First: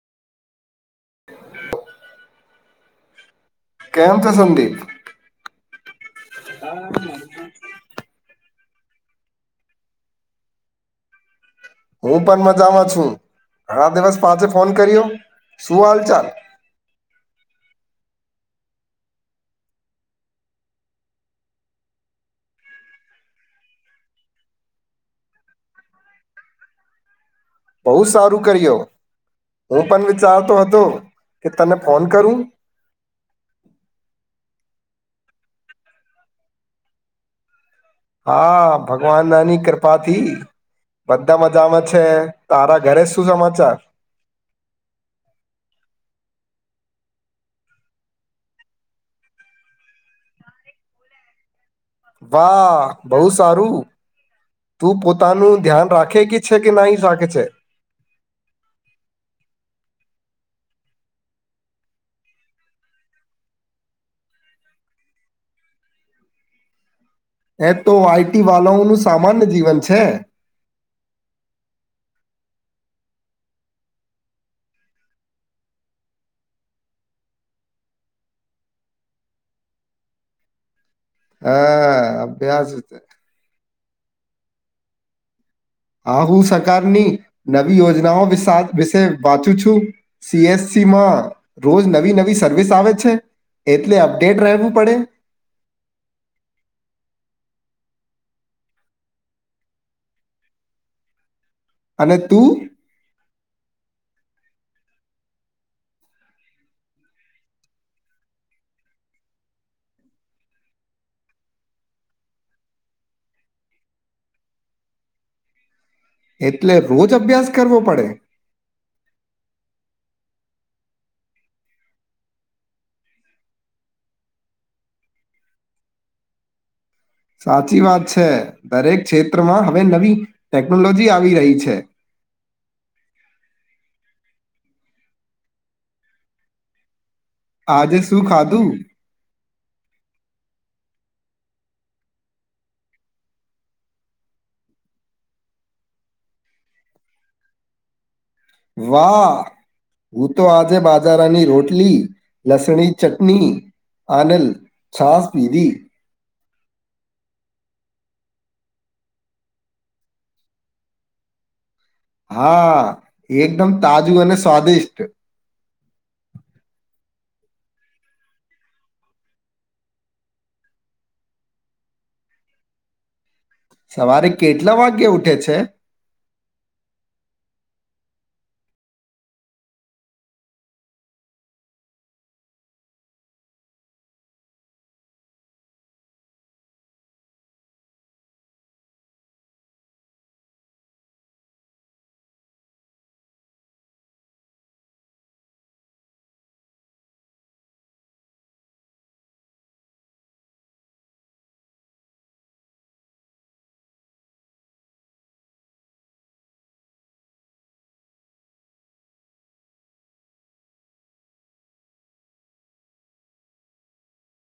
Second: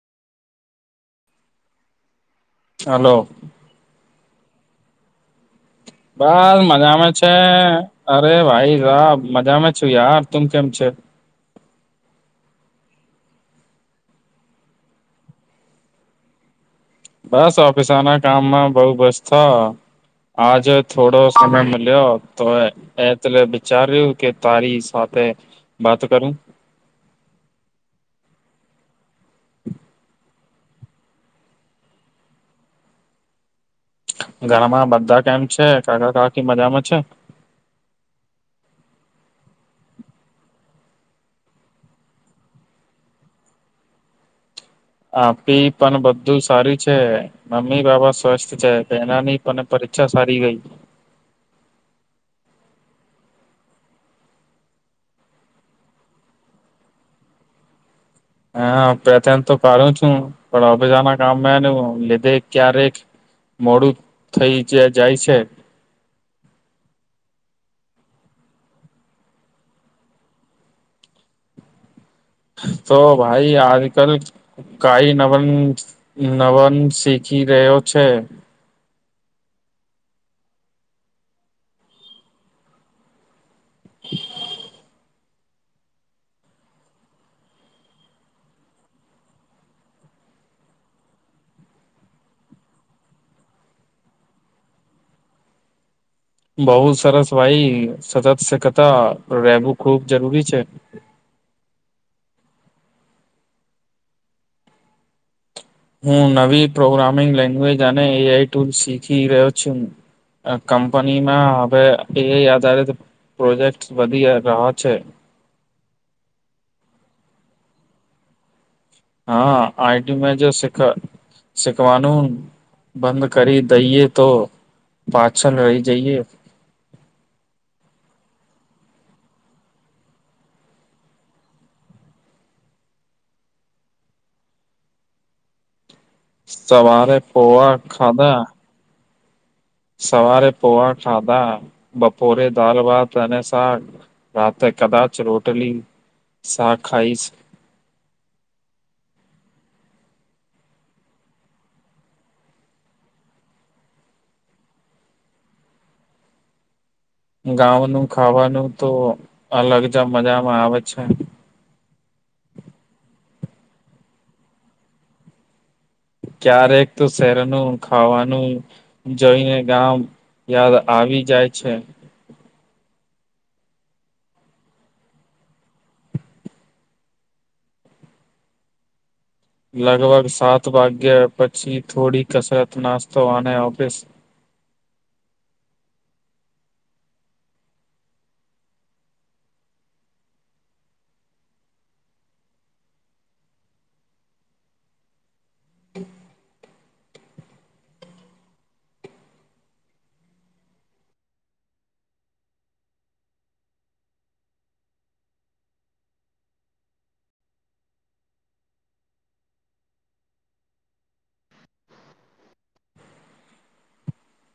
હાલો. કેમ છે સંદીપ. બસ મજામાં છે અરે ભાઈ સાબ મજામાં છું યાર તું કેમ છે? હું પણ મજામાં છું ઘણા દિવસ પાંચે ફોન કર્યો શું હાલ ચાલ? બસ ઓફિસના કામમાં બઉ બસ છ આજ થોડો સમય મળ્યો તો એ. એ તોલે વિચાર રહ્યું કે તારી સાથે વાત કરું. બહુ સારું કર્યો હું પણ વિચારતો હતો કે તને ફોન કરું. ઘરમાં બધા કેમ છે, કાકા કાકી મજામાં છે? હા ભગવાના ની કૃપાથી બધા મજામાં છે તારા ઘરે શું સમાચાર? આ પી પણ બધું સારું છે. મમ્મી બાપા સ્વસ્થ છે એનાની પણ પરીક્ષા સારી ગઈ. વાહ બહુ સારું. તું પોતાનું ધ્યાન રાખે કે છે કે નાઈ રાખે છે. હા પે તો કરું છું પણ અભેજા ના કામ લીધે ક્યારે. મોડું થઈ જ જાય છે. એમ તો આઈટી વાળાઓ નું સામાન્ય જીવન છે. તો ભાઈ આજ કલ. કઈ નવન નવન શીખી રહ્યો છે. હા અભ્યાસ. [unintelligible] હા હું સકારની નવી યોજનાઓ વિ વિશે વાંચું છું. સીએસી માં રોજ નવી નવી સર્વિસ આવે છે. એટલે અપડેટ રહેવું પડે. બઉુ સરસ ભાઈ સતત સકતા રહેવું ખુબ જરૂરી છે. અને તું. હું નવી પ્રોગ્રામિંગ લેંગ્વેજ અને એ આઈ ટુલ શીખી રહ્યો છું. કંપની માં હવે એ આધારિત. પ્રોજેક્ટ વધી રહ્યા છે. એટલે રોજ અભ્યાસ કરવો પડે. હા આઈટી મે જે સીખ સીખવાનું. બંધ કરી દઈએ તો પાછળ રહી જઈએ. સાચી વાત છે દરેક ક્ષેત્રમાં હવે નવી ટેકનોલોજી આવી રહી છે. સવારે પોવા આજે શું ખાધા. ખાધું સવારે પોહા ખાધા બપોરે દાલ ભાત અને શાક. રાતેે કદાચ રોટલી શા ખાઈશ. વાહ. હું તો આજે બાજારાની રોટલી લસણી ચટણી. અનલ છાશ પીઘી. ગાંવ નુ ખાવાનું તો અલગ જ મજામાં આવે છે. હા એકદમ તાજું અને સ્વાદિષ્ટ. ક્યારેક તો શહેરનું ખાવાનું. જોઈને ગામ યાદ આવી જાય છે. સવારે કેટલા વાગ્યે ઉઠે છે. લગભગ સાત વાગ્યા પછી થોડી કસરત નાસ્તો આને ઓફિસ.